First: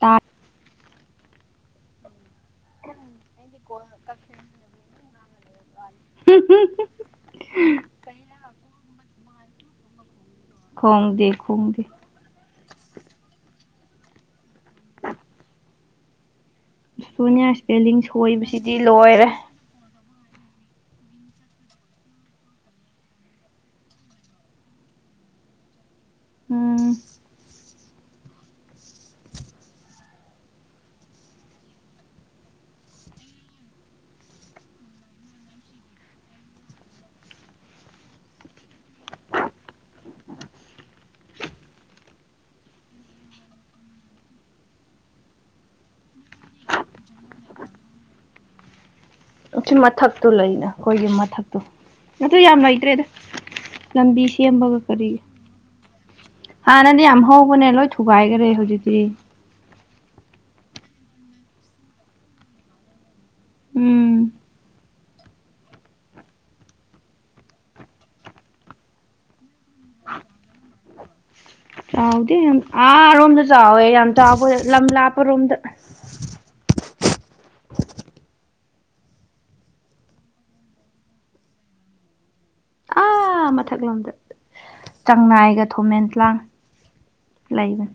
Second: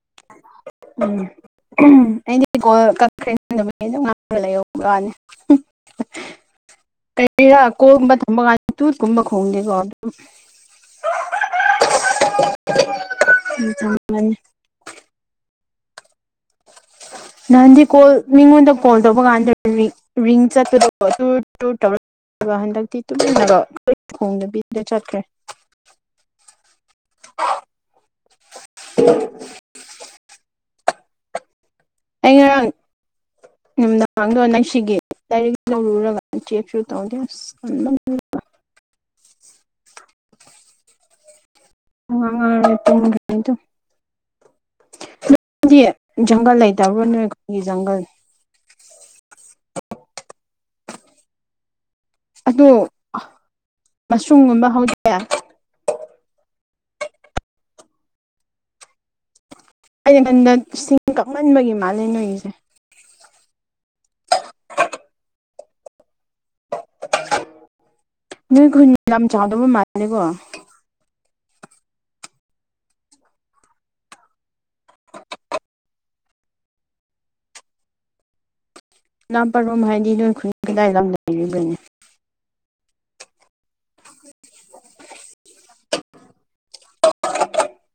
ꯇꯥꯛ ꯎꯝ ꯑꯩꯗꯤ ꯀꯣꯜ ꯀꯛ ꯑꯩꯗꯤ ꯀꯣꯜ ꯀꯛ [unintelligible] ꯀꯅꯤ ꯀꯔꯤꯔꯥ ꯀꯣꯜꯒꯨꯝꯕ ꯊꯝꯕ ꯀꯥꯟ ꯇꯨꯠꯀꯨꯝꯕ ꯈꯣꯡꯗꯦꯀꯣ ꯎꯝ ꯈꯣꯡꯗꯦ ꯈꯣꯡꯗꯦ [unintelligible] ꯁꯣꯅꯤꯌꯥ ꯅꯥꯍꯟꯗꯤ ꯏꯁꯄꯦꯂꯤꯡ ꯀꯣꯜ ꯃꯤꯉꯣꯟꯗ ꯁꯣꯏꯕꯁꯤꯗꯤ ꯀꯣꯜ ꯇꯧꯕ ꯂꯣꯏꯔꯦ ꯀꯥꯟꯗ ꯔꯤ ꯔꯤꯡ ꯆꯠꯄꯗꯣ ꯀꯣ ꯇꯨꯔ ꯇꯨꯔ ꯇꯧꯔ ꯑꯗꯨꯒ ꯍꯟꯗꯛꯇꯤ ꯇꯨꯃꯤꯟꯅꯒꯣ ꯈꯣꯡꯗꯕꯤꯗ ꯆꯠꯈ꯭ꯔꯦ [inaudible] [unintelligible] ꯑꯩ ꯉꯔꯥꯡ ꯅꯨꯃꯤꯗꯥꯡꯗꯣ ꯅꯪꯁꯤꯒꯤ ꯂꯥꯏꯔꯤꯛ ꯂꯧꯔꯨꯔꯒ ꯆꯦꯛꯁꯨ ꯇꯧꯗꯦ ꯑꯁ [unintelligible] ꯉꯥꯛ ꯉꯥꯏꯔꯦ ꯇꯨꯝꯗꯕꯩꯇꯣ ꯅꯗꯤ ꯖꯪꯒꯜ ꯂꯩꯇꯕ꯭ꯔꯣ ꯅꯣꯏ ꯑꯈꯣꯏꯒꯤ ꯖꯪꯒꯜ ꯑꯆꯤ ꯃꯊꯛꯇꯨ ꯂꯩꯅ ꯑꯈꯣꯏꯒꯤ ꯃꯊꯛꯇꯣ ꯑꯗꯨ ꯌꯥꯝ ꯂꯩꯇ꯭ꯔꯦꯗ ꯂꯝꯕꯤ ꯃꯁꯔꯨꯝꯒꯨꯝꯕ ꯁꯦꯝꯕꯒ ꯍꯧꯗꯦ ꯀꯔꯤꯒ ꯍꯥꯟꯅꯗꯤ ꯌꯥꯝ ꯍꯧꯕꯅꯦ ꯂꯣꯏ ꯊꯨꯒꯥꯏꯒꯔꯦ ꯍꯧꯖꯤꯛꯇꯤ ꯑꯩꯩꯅꯉꯟꯗ ꯏꯁꯤꯡ ꯀꯛꯃꯟꯕꯒꯤ ꯃꯥꯜꯂꯦ ꯅꯣꯏꯒꯤꯁꯦ ꯎꯝ ꯅꯣꯏ ꯈꯨꯟ ꯂꯝ ꯆꯥꯎꯗꯕ ꯃꯥꯜꯂꯦꯀꯣ ꯆꯥꯎꯗꯦ ꯌꯥꯝ ꯑꯥ ꯔꯣꯝꯗ ꯆꯥꯎꯋꯦ ꯌꯥꯝ ꯆꯕ ꯂꯥꯝ ꯂꯥꯞꯄꯔꯣꯝꯗ ꯅꯥꯄꯔꯣꯝ ꯍꯥꯏꯗꯤ ꯅꯣꯏ ꯈꯨꯟ ꯀꯗꯥꯏꯗ ꯂꯝꯗ ꯂꯩꯔꯤꯕꯅꯤ ꯑꯥ ꯃꯊꯛꯂꯣꯝꯗ ꯆꯥꯡꯅꯥꯏꯒ ꯊꯣꯃꯦꯟꯂꯥꯡ ꯂꯩꯕꯟ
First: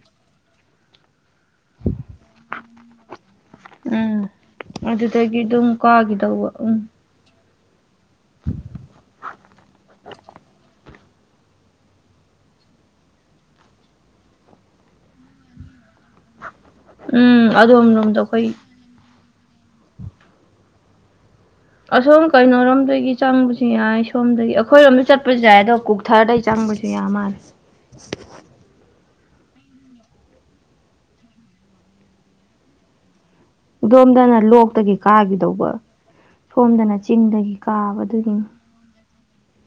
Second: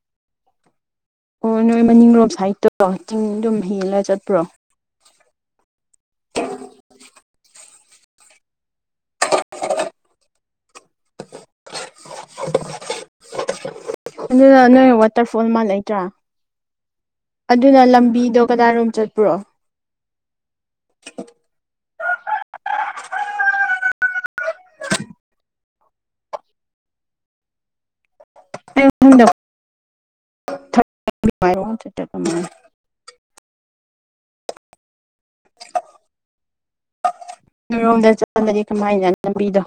ꯑꯣ ꯅꯣꯏ ꯃꯅꯤꯡꯔꯣꯝ ꯁꯥꯏꯠꯇꯣ ꯆꯤꯡꯗꯨꯝ ꯍꯦꯜꯂ ꯎꯝ ꯆꯠꯄ꯭ꯔꯣ ꯑꯗꯨꯗꯒꯤ ꯑꯗꯨꯝ ꯀꯥꯒꯤꯗꯧꯕ ꯎꯝ [inaudible] [inaudible] ꯑꯗꯨꯗ ꯅꯣꯏ ꯋꯥꯇꯔꯐꯣꯜ ꯃꯥ ꯂꯩꯇ꯭ꯔꯥ ꯎꯝ ꯑꯗꯨꯅ ꯑꯗꯣꯝ ꯂꯣꯝꯗ ꯂꯝꯕꯤꯗꯣ ꯑꯩꯈꯣꯏ ꯀꯗꯥꯏꯔꯣꯝ ꯆꯠꯄ꯭ꯔꯣ ꯑꯁꯣꯝ ꯀꯩꯅꯣꯔꯣꯝꯗꯒꯤ ꯆꯪꯕꯁꯨ ꯌꯥꯏ ꯁꯣꯝꯗꯒꯤ ꯑꯈꯣꯏꯔꯣꯝꯗ ꯆꯠꯄꯖ ꯌꯥꯏꯑꯗꯣ ꯀꯣꯛ ꯊꯥꯔꯗꯩ ꯆꯪꯕꯁꯨ ꯌꯥꯝ ꯃꯥꯜꯂꯦ [inaudible] ꯑꯩꯉꯣꯟꯗ [unintelligible] ꯗꯣꯝꯗꯅ ꯂꯣꯛꯇꯒꯤ ꯀꯥꯒꯤꯗꯧꯕ ꯁꯣꯝꯗꯅ ꯆꯤꯡꯗꯒꯤ ꯀꯥꯕ ꯅꯣꯏꯔꯣꯝꯗ ꯑꯗꯨꯒꯤꯅꯤ ꯆꯠꯄꯗꯗꯤ ꯀꯃꯥꯏꯅ ꯂꯝꯕꯤꯗꯣ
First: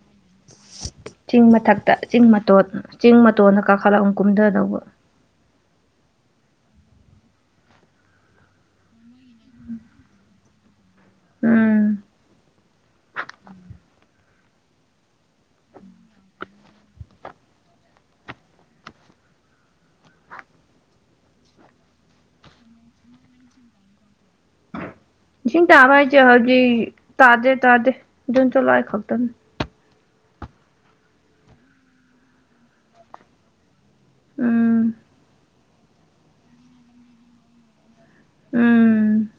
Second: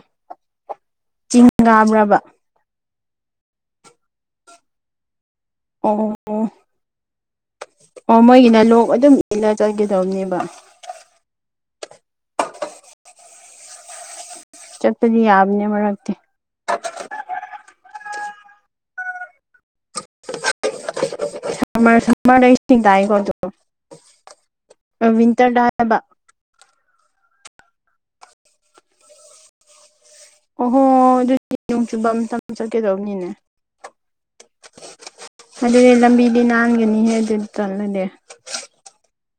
ꯆꯤꯡ ꯀꯥꯕ꯭ꯔꯕ ꯇꯣꯠ ꯆꯤꯡ ꯃꯇꯣꯟꯅ ꯀꯥꯈꯠꯂꯛ ꯑꯃꯨꯛ ꯀꯨꯝꯗꯗꯧꯕ ꯑꯣ ꯑꯣ ꯑꯣ ꯃꯣꯏꯒꯤꯅ ꯂꯣꯛ ꯑꯗꯨꯝ ꯏꯜꯂ ꯆꯠꯀꯦꯗꯧꯅꯦꯕ ꯎꯝ ꯆꯠꯄꯗꯤ ꯌꯥꯕꯅꯦ ꯃꯔꯛꯇꯤ ꯁꯃꯥꯔꯛ ꯁꯝꯃꯔꯗꯩ ꯏꯁꯤꯡ ꯇꯥꯏꯌꯦꯀꯣ ꯑꯗꯣ ꯋꯤꯟꯇꯔꯗ ꯏꯁꯤꯡ ꯍꯥꯏꯕ ꯇꯥꯕ ꯍꯥꯏꯖꯦ ꯍꯧꯖꯤꯛ ꯇꯥꯗꯦ ꯇꯥꯗꯦ ꯖꯨꯟ ꯖꯨꯂꯥꯏ ꯈꯛꯇꯅꯤ ꯑꯣꯍꯣ ꯑꯗꯨꯗꯤ ꯅꯣꯡ ꯆꯨꯕꯝ ꯇꯝ ꯆꯠꯀꯦꯗꯧꯕꯅꯤꯅꯦ ꯎꯝ ꯑꯗꯨꯗꯤ ꯂꯝꯕꯤꯗꯤ ꯅꯥꯟꯒꯅꯤꯍꯦ ꯑꯗꯨꯗꯤ ꯆꯜꯂꯗꯤ ꯎꯝ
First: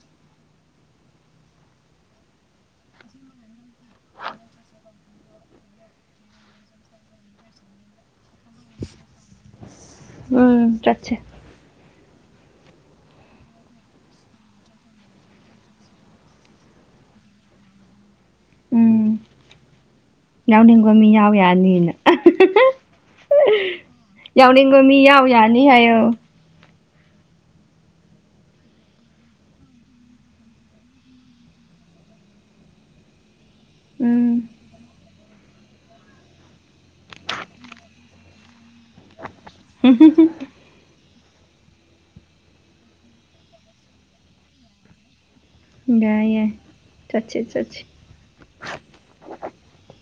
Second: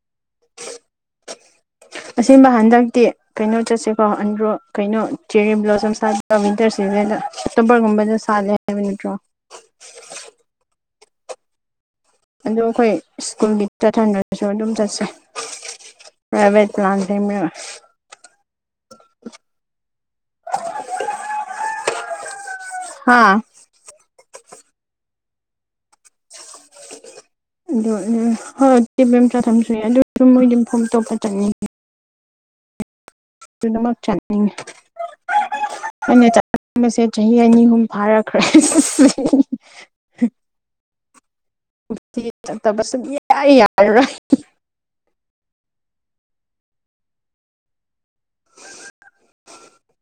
ꯑꯁꯦꯡꯕ ꯍꯟꯗꯛꯇꯤ ꯀꯩꯅꯣ ꯆꯠꯁꯦꯀꯣ ꯑꯟꯗ꯭ꯔꯣ ꯀꯩꯅꯣ ꯆꯦꯔꯤ ꯕ꯭ꯂꯣꯁꯝ ꯁꯥꯠꯄꯥ ꯋꯤꯟꯇꯔ ꯁꯤꯖꯟꯗ ꯑꯣꯛꯇꯣꯕꯔꯒꯨꯝꯕꯗ ꯁꯥꯠꯂꯦ ꯀꯦ ꯃꯤꯅꯤꯠꯇ꯭ꯔꯣ ꯎꯝ ꯆꯠꯁꯦ ꯑꯗꯣ ꯑꯩꯈꯣꯏ ꯁ꯭ꯀꯨꯜꯒꯤ ꯆꯠꯍꯟꯗ꯭ꯔꯥꯁꯨ ꯑꯗꯨꯝ ꯆꯠꯁꯦ ꯄ꯭ꯔꯥꯏꯚꯦꯠ ꯄ꯭ꯂꯥꯟꯇ [unintelligible] ꯎꯝ ꯌꯥꯎꯅꯤꯡꯕ ꯃꯤ ꯌꯥꯎ ꯌꯥꯅꯤꯅ ꯍꯥꯥ ꯌꯥꯎꯅꯤꯡꯕꯥ ꯃꯤ ꯌꯥꯎ ꯌꯥꯅꯤ ꯍꯥꯏꯌꯣ [inaudible] ꯑꯗꯣ ꯍꯣꯏ ꯀꯦꯕ ꯑꯃꯇ ꯊꯝ ꯁꯏꯦ ꯑꯗꯨꯁꯨ ꯃꯣꯏꯗꯤꯝ ꯐꯣꯟꯇꯣꯞꯄ ꯆꯠꯅꯤꯡꯉꯦ [unintelligible] ꯑꯗꯨꯅꯃꯠ ꯎꯝ ꯆꯠꯅꯤꯡꯉꯦ ꯑꯩꯅ ꯆꯠꯅꯤꯡꯕꯁꯦ ꯆꯍꯤ ꯑꯅꯤ ꯑꯍꯨꯝ ꯐꯥꯔꯛꯈ꯭ꯔꯦ ꯍꯟꯗꯛꯇꯤ ꯆꯠꯇꯕ ꯁꯨꯛ ꯌꯥ ꯌꯥꯔꯔꯣꯏ ꯌꯥꯏ ꯌꯥꯏ ꯆꯠꯆꯤ ꯆꯠꯆꯤ [unintelligible]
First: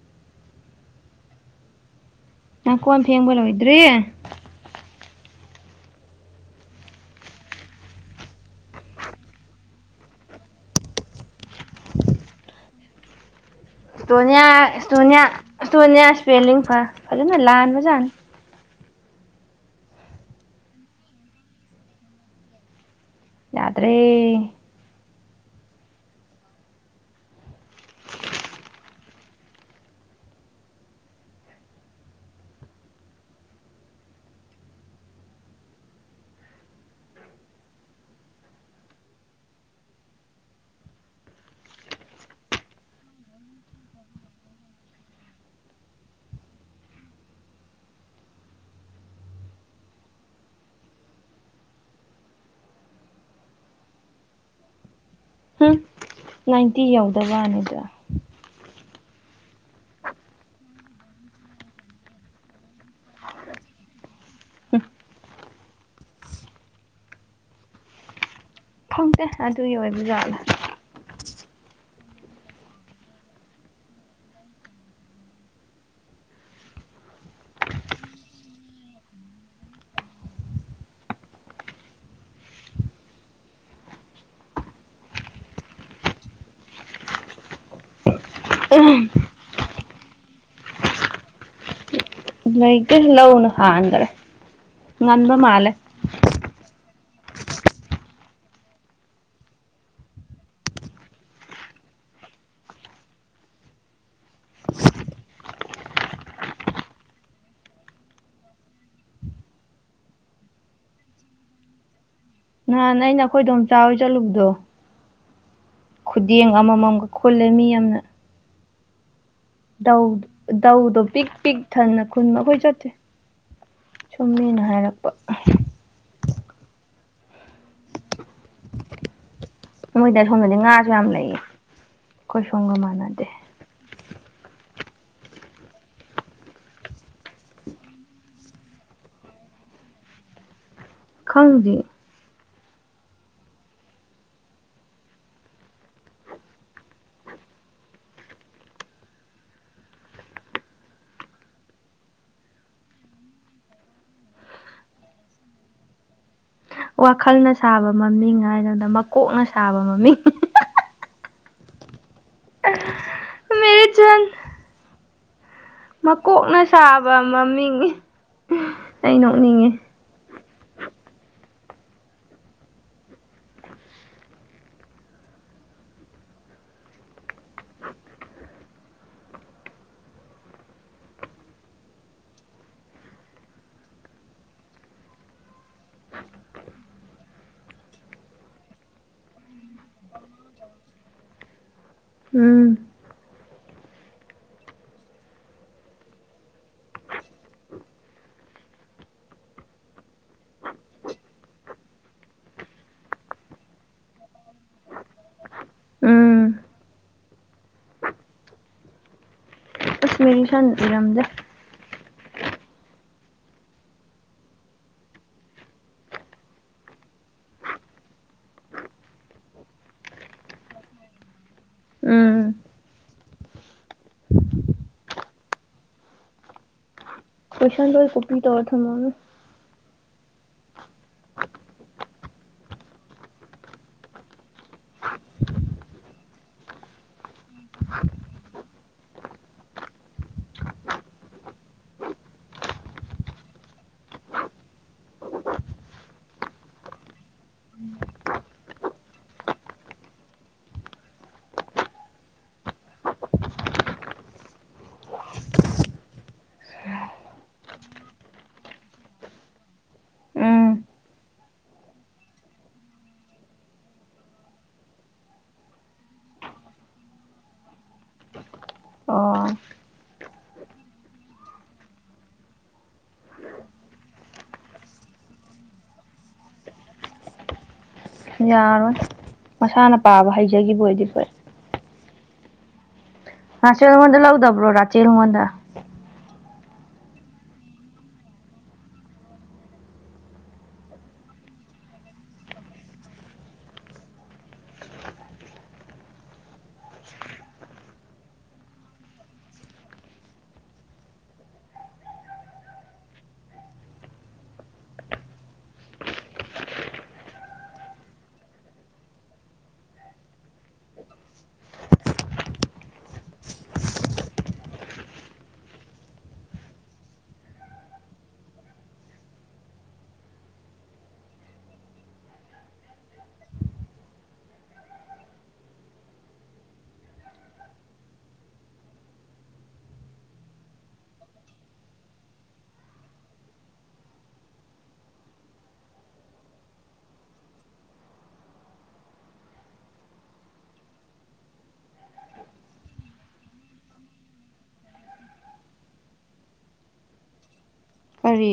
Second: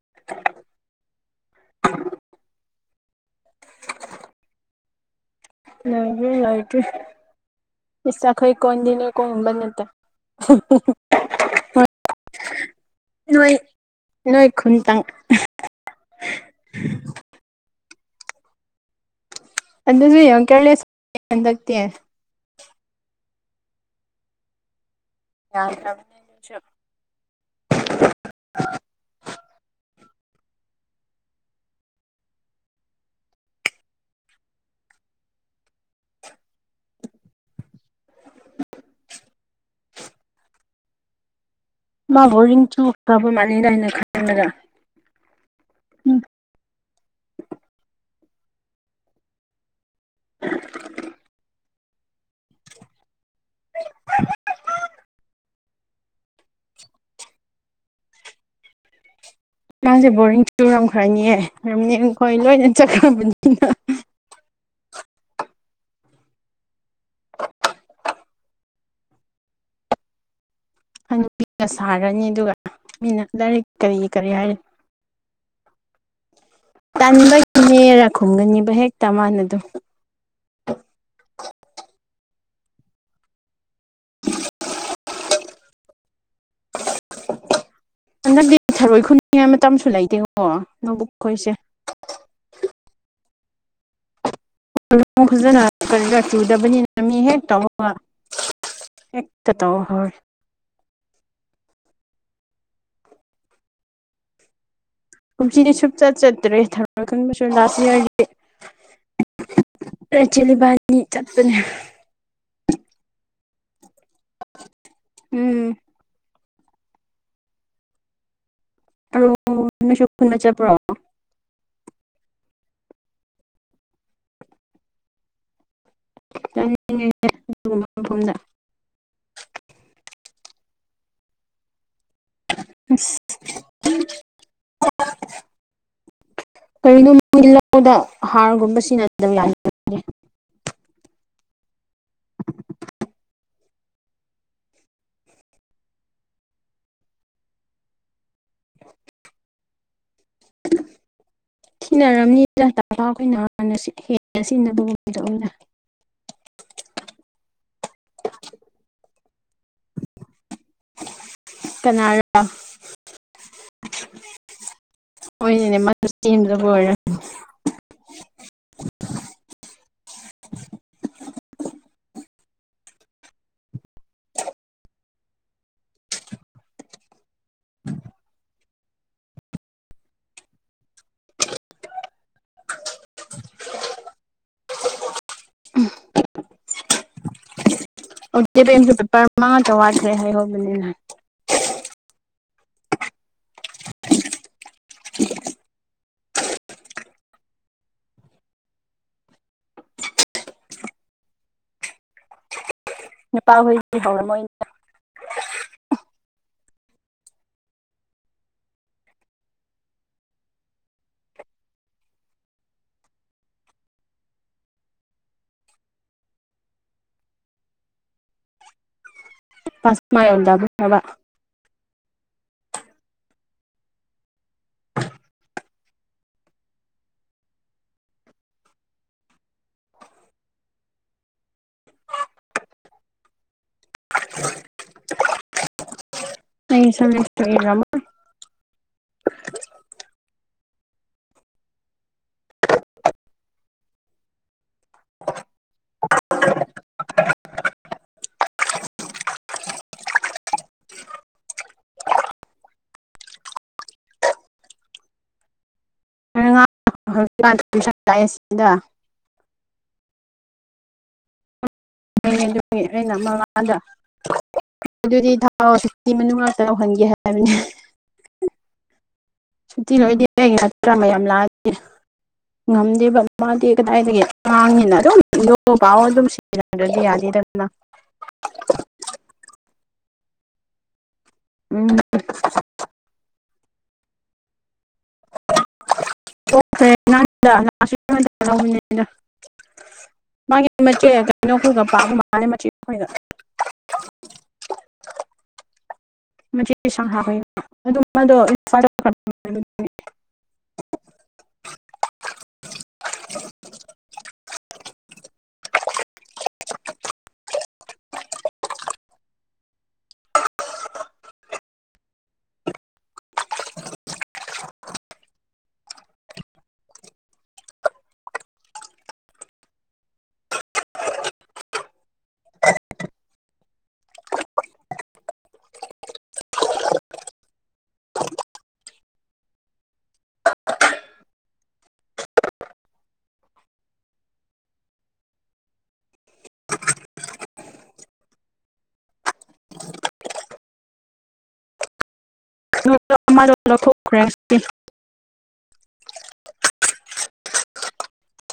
[unintelligible] ꯅꯪ ꯀꯣꯟ ꯐꯦꯡꯕ ꯂꯣꯏꯗ꯭ꯔꯤ ꯂꯣꯏꯗ꯭ꯔꯤ ꯂꯣꯏꯗ꯭ꯔꯤ ꯏꯁ ꯑꯈꯣꯏ ꯀꯣꯟꯗꯤꯅꯦ ꯀꯣꯝꯕꯅꯦꯇ ꯅꯣꯏ ꯁꯣꯅꯤꯌꯥ ꯅꯣꯏ ꯈꯨꯟꯇꯪ ꯁꯣꯅꯤꯌꯥ ꯁꯣꯅꯤꯌꯥ ꯏꯁꯄꯦꯂꯤꯡ ꯐ ꯐꯖꯅ ꯂꯥꯟꯕ ꯖꯥꯠꯅꯤ ꯑꯗꯨꯗꯤ ꯌꯥꯝ ꯀꯦꯌꯔꯂꯦꯁ ꯍꯟꯗꯛꯇꯤ ꯌꯥꯗ꯭ꯔꯦ ꯌꯥ [unintelligible] ꯃꯥ ꯕꯣꯔꯤꯡ ꯆꯨꯈꯔꯥꯕ ꯃꯥꯜꯂꯤꯗ ꯑꯩꯅ ꯈꯟꯕꯗꯥ [unintelligible] [unintelligible] ꯎꯝ ꯅꯥꯏꯟꯇꯤ ꯌꯥꯎꯗꯕ ꯋꯥꯅꯤꯗ ꯅꯪꯁꯦ ꯕꯣꯔꯤꯡ ꯆꯨꯔꯝꯈ꯭ꯔꯅꯤ ꯔꯝꯅꯤꯡ ꯈꯣꯏ ꯂꯣꯏꯅ ꯆꯠꯈ꯭ꯔꯕꯅꯤꯅ ꯍꯨꯝ ꯈꯪꯗꯦ ꯑꯗꯨꯒꯤ ꯑꯣꯏꯕ ꯖꯠꯂꯥ ꯍꯟꯗꯛ ꯄꯤꯛꯅꯥ ꯁꯥꯔꯅꯤ ꯑꯗꯨꯒ ꯃꯤꯅ ꯂꯥꯏꯔꯤꯛ ꯀꯔꯤ ꯀꯔꯤ ꯍꯥꯏꯔꯤ ꯇꯟꯕꯒꯤꯅꯦꯔꯥ ꯈꯨꯝꯒꯅꯤꯕ ꯍꯦꯛꯇ ꯃꯥꯟꯅꯗꯣ ꯍꯟꯗꯛꯇꯤ ꯊꯔꯣꯏ ꯈꯨꯅꯤꯡꯉꯥꯏ ꯃꯇꯝꯁꯨ ꯂꯩꯇꯦꯀꯣ ꯂꯧꯕꯨꯛ ꯈꯣꯏꯁꯦ ꯂꯩꯇꯦ ꯂꯧꯅ ꯍꯥꯟꯒ꯭ꯔꯦ ꯈꯖꯅ [inaudible] ꯀꯔꯤꯔꯥ ꯆꯨꯗꯕꯅꯤꯅ ꯃꯤ ꯍꯦꯛ ꯇꯧꯕꯒ ꯍꯦꯛꯇ ꯇꯧꯑꯣ ꯍꯣꯏ ꯀꯨꯝꯁꯤꯗꯤ ꯁꯨꯞꯆꯠ ꯆꯠꯇ꯭ꯔꯦ ꯊꯧꯔꯣꯏ ꯈꯨꯟꯕꯁꯨ ꯂꯥꯁ ꯏꯌꯥꯔꯒꯤ ꯆꯦꯂꯤꯕꯥꯅꯤ ꯆꯠꯄꯅꯦ ꯅꯍꯥꯟ ꯑꯩꯅ ꯑꯩꯈꯣꯏ ꯗꯣꯝꯆꯥ ꯍꯣꯏ ꯆꯠꯂꯨꯕꯗꯣ ꯎꯝ ꯈꯨꯗꯦꯡ ꯑꯃꯃꯝꯒ ꯈꯨꯜꯂꯦ ꯃꯤ ꯌꯥꯝꯅ ꯊꯔꯣꯏ ꯗꯧ ꯅꯣꯏꯁꯨ ꯈꯨꯟꯕ ꯆꯠꯄ꯭ꯔꯣ ꯗꯧꯗꯣ ꯄꯤꯛ ꯄꯤꯛ ꯊꯟꯅ ꯈꯨꯟ ꯑꯩꯈꯣꯏ ꯆꯠꯇꯦ ꯁꯨꯝ ꯃꯤꯅ ꯍꯥꯏꯔꯛꯄ꯫ [inaudible] ꯃꯣꯏꯗ ꯁꯣꯝꯗꯗꯤ ꯉꯥꯁꯨ ꯌꯥꯝ ꯂꯩꯌꯦ꯫ ꯑꯩꯈꯣꯏ ꯁꯣꯝꯒ ꯃꯥꯟꯅꯗꯦ [unintelligible] [unintelligible] ꯀꯔꯤꯅꯣ ꯃꯣꯏ ꯂꯧꯗ ꯍꯥꯔꯒꯨꯝꯕ ꯁꯤꯅ [inaudible] ꯈꯪꯗꯦ꯫ [inaudible] ꯋꯥꯈꯜꯅ ꯁꯥꯕ ꯃꯃꯤꯡ ꯍꯥꯏꯗꯅ ꯃꯀꯣꯛꯅ ꯁꯥꯕ ꯃꯃꯤꯡ [unintelligible] ꯀꯅꯥꯔ [unintelligible] ꯍꯣꯏꯅꯤꯅꯦ ꯃꯠ ꯃꯀꯣꯛꯅ ꯁꯥꯕ ꯃꯃꯤꯡ ꯑꯩ ꯅꯣꯛꯅꯤꯡꯉꯦ꯫ [unintelligible] [unintelligible] ꯑꯣꯀꯦꯁꯨ ꯄꯦꯄꯔ ꯃꯉꯥꯇ ꯋꯥꯠꯊ꯭ꯔꯦ ꯍꯥꯏꯍꯧꯕꯅꯤꯅ꯫ ꯎꯝ [unintelligible] ꯅꯨꯄꯥꯍꯣꯏꯁꯤ ꯍꯧꯔꯝꯃꯣꯏ [inaudible] ꯎꯝ ꯀꯁꯃꯤꯔꯤ ꯁꯟ ꯏꯔꯝꯗꯦ꯫ ꯄꯁ ꯃꯥꯛ ꯌꯧꯔꯝꯗ ꯐꯕ꯫ ꯎꯝ ꯀꫭꯏꯁꯟ ꯂꫭꯏ ꯀꯣꯄꯤ ꯇꯧꯔ ꯊꯝ [inaudible] [unintelligible] [unintelligible] [inaudible] [unintelligible] ꯃꯉꯥ [inaudible] ꯎꯝ ꯑꯩꯅ ꯑꯗꯨꯒꯤ ꯑꯩꯅ ꯃꯃꯥꯗ ꯑꯗꯨꯗꯤ ꯊꯥꯎꯤ ꯃꯅꯨꯡ ꯉꯥꯛꯇ ꯌꯧꯍꯟꯒꯦ ꯍꯥꯏꯕꯅꯦ꯫ ꯑꯣ꯫ ꯁꯨꯇꯤ ꯂꯣꯏꯗꯦ ꯑꯩ ꯉꯠꯇ꯭ꯔꯥ ꯃꯌꯥꯝ ꯂꯥꯛꯑꯗꯤ ꯉꯝꯗꯦꯕ ꯃꯥꯗꯤ ꯀꯗꯥꯏꯗꯒꯤ ꯃꯥꯡꯉꯤꯅ ꯑꯗꯨ [inaudible] ꯄꯥꯎ ꯑꯗꯨꯝ ꯁꯤꯟ [inaudible] ꯌꯥꯔꯣꯏ ꯃꯁꯥꯅ ꯄꯥꯕ ꯍꯩꯖꯕ ꯑꯣꯏꯗꯤ ꯐꯩ꯫ ꯎꯝ ꯔꯥꯆꯦꯜꯉꯣꯟꯗ ꯂꯧꯎꯗꯕ꯭ꯔꯣ ꯔꯥꯆꯦꯜꯉꫭꯟꯗ꯫ [inaudible] ꯃꯥꯅꯦ ꯃꯆꯦꯠ ꯀꯩꯅꯣ ꯈꯣꯏꯒ ꯄꯒ ꯃꯥꯜꯂꯦ ꯃꯆꯦ ꯈꯣꯏꯒ꯫ ꯃꯆꯦ [inaudible] [inaudible] ꯀꯔꯤ꯫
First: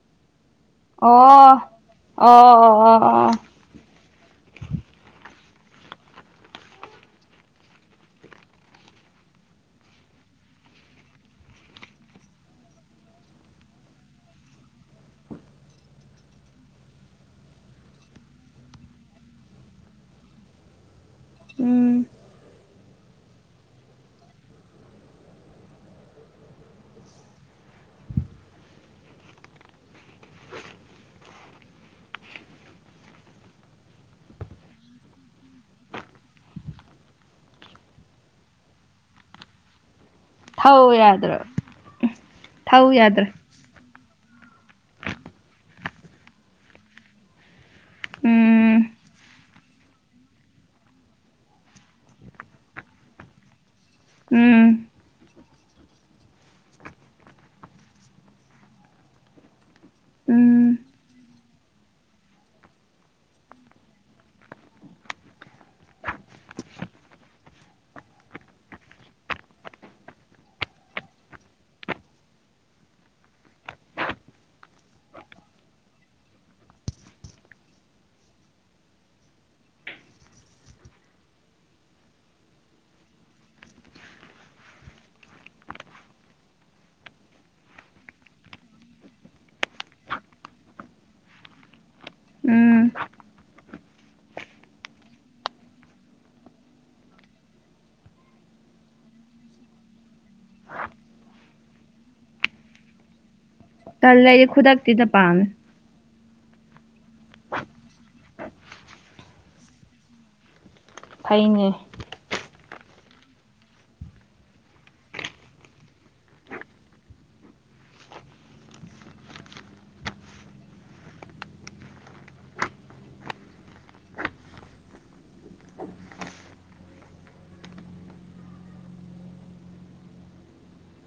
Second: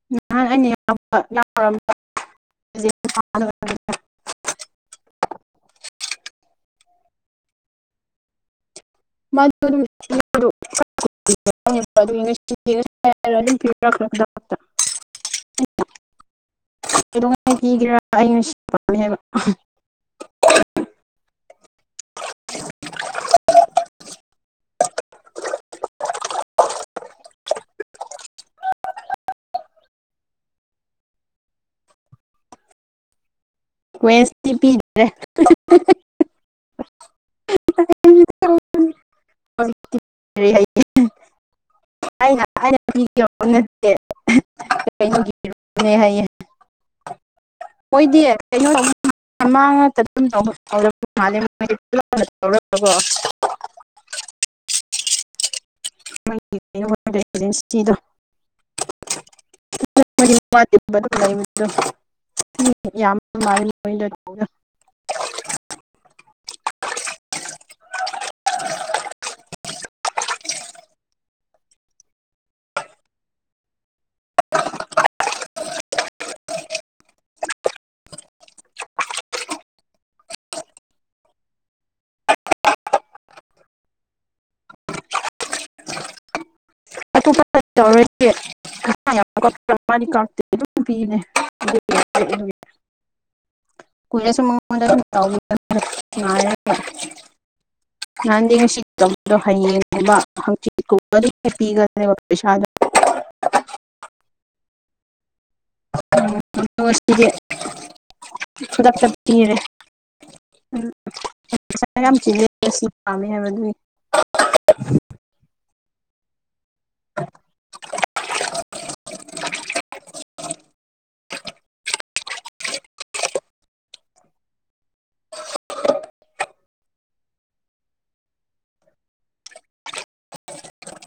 [inaudible] ꯑꯣ ꯌꯥꯎꯔꯝꯕ ꯑꯣ ꯑꯣ꯫ [unintelligible] [inaudible] [unintelligible] [unintelligible] ꯀꯩꯗꯧꯉꯥꯏ ꯄꯤꯒꯦꯔꯥ [unintelligible] ꯎꯝ ꯋꯦꯅꯁꯗꯦ ꯄꯤꯗꯧꯔꯦ [unintelligible] [unintelligible] ꯑꯩꯅ ꯊꯧ ꯌꯥꯗ꯭ꯔꯣ [unintelligible] ꯊꯧ ꯌꯥꯗ꯭ꯔꯣ ꯃꯣꯏꯗꯤ ꯀꯩꯅꯣ ꯎꯝ ꯇꯧ [unintelligible] [unintelligible] ꯎꯝ [unintelligible] [unintelligible] ꯎꯝ [unintelligible] [unintelligible] [unintelligible] ꯎꯝ [unintelligible] ꯅꯍꯥꯟꯗꯤ ꯉꯁꯤ ꯇꯧꯕꯗꯣ ꯍꯌꯦꯡꯅꯦꯕ ꯍꯪꯆꯤꯠꯀꯨꯝꯕ ꯄꯤꯒꯅꯦꯕ ꯄꯩꯁꯥꯗꯣ ꯇꯟꯂꯦ ꯑꯩ ꯈꯨꯗꯛꯁꯤꯗ ꯄꯥꯝꯃꯤ [unintelligible] ꯐꯩꯅꯦ [unintelligible] [unintelligible] [unintelligible] [unintelligible] [unintelligible]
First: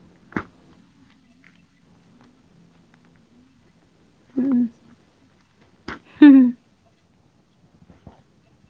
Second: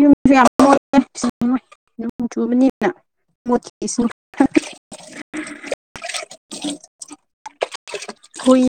ꯌꯨꯝꯁꯨ ꯌꯥꯝ ꯃꯣꯜꯂꯦ [unintelligible] ꯅꯣꯡ ꯆꯨꯕꯅꯤꯅ ꯃꯣꯠꯀꯦꯁꯨ ꯎꯝ ꯍꯨꯝ ꯍꯨꯏ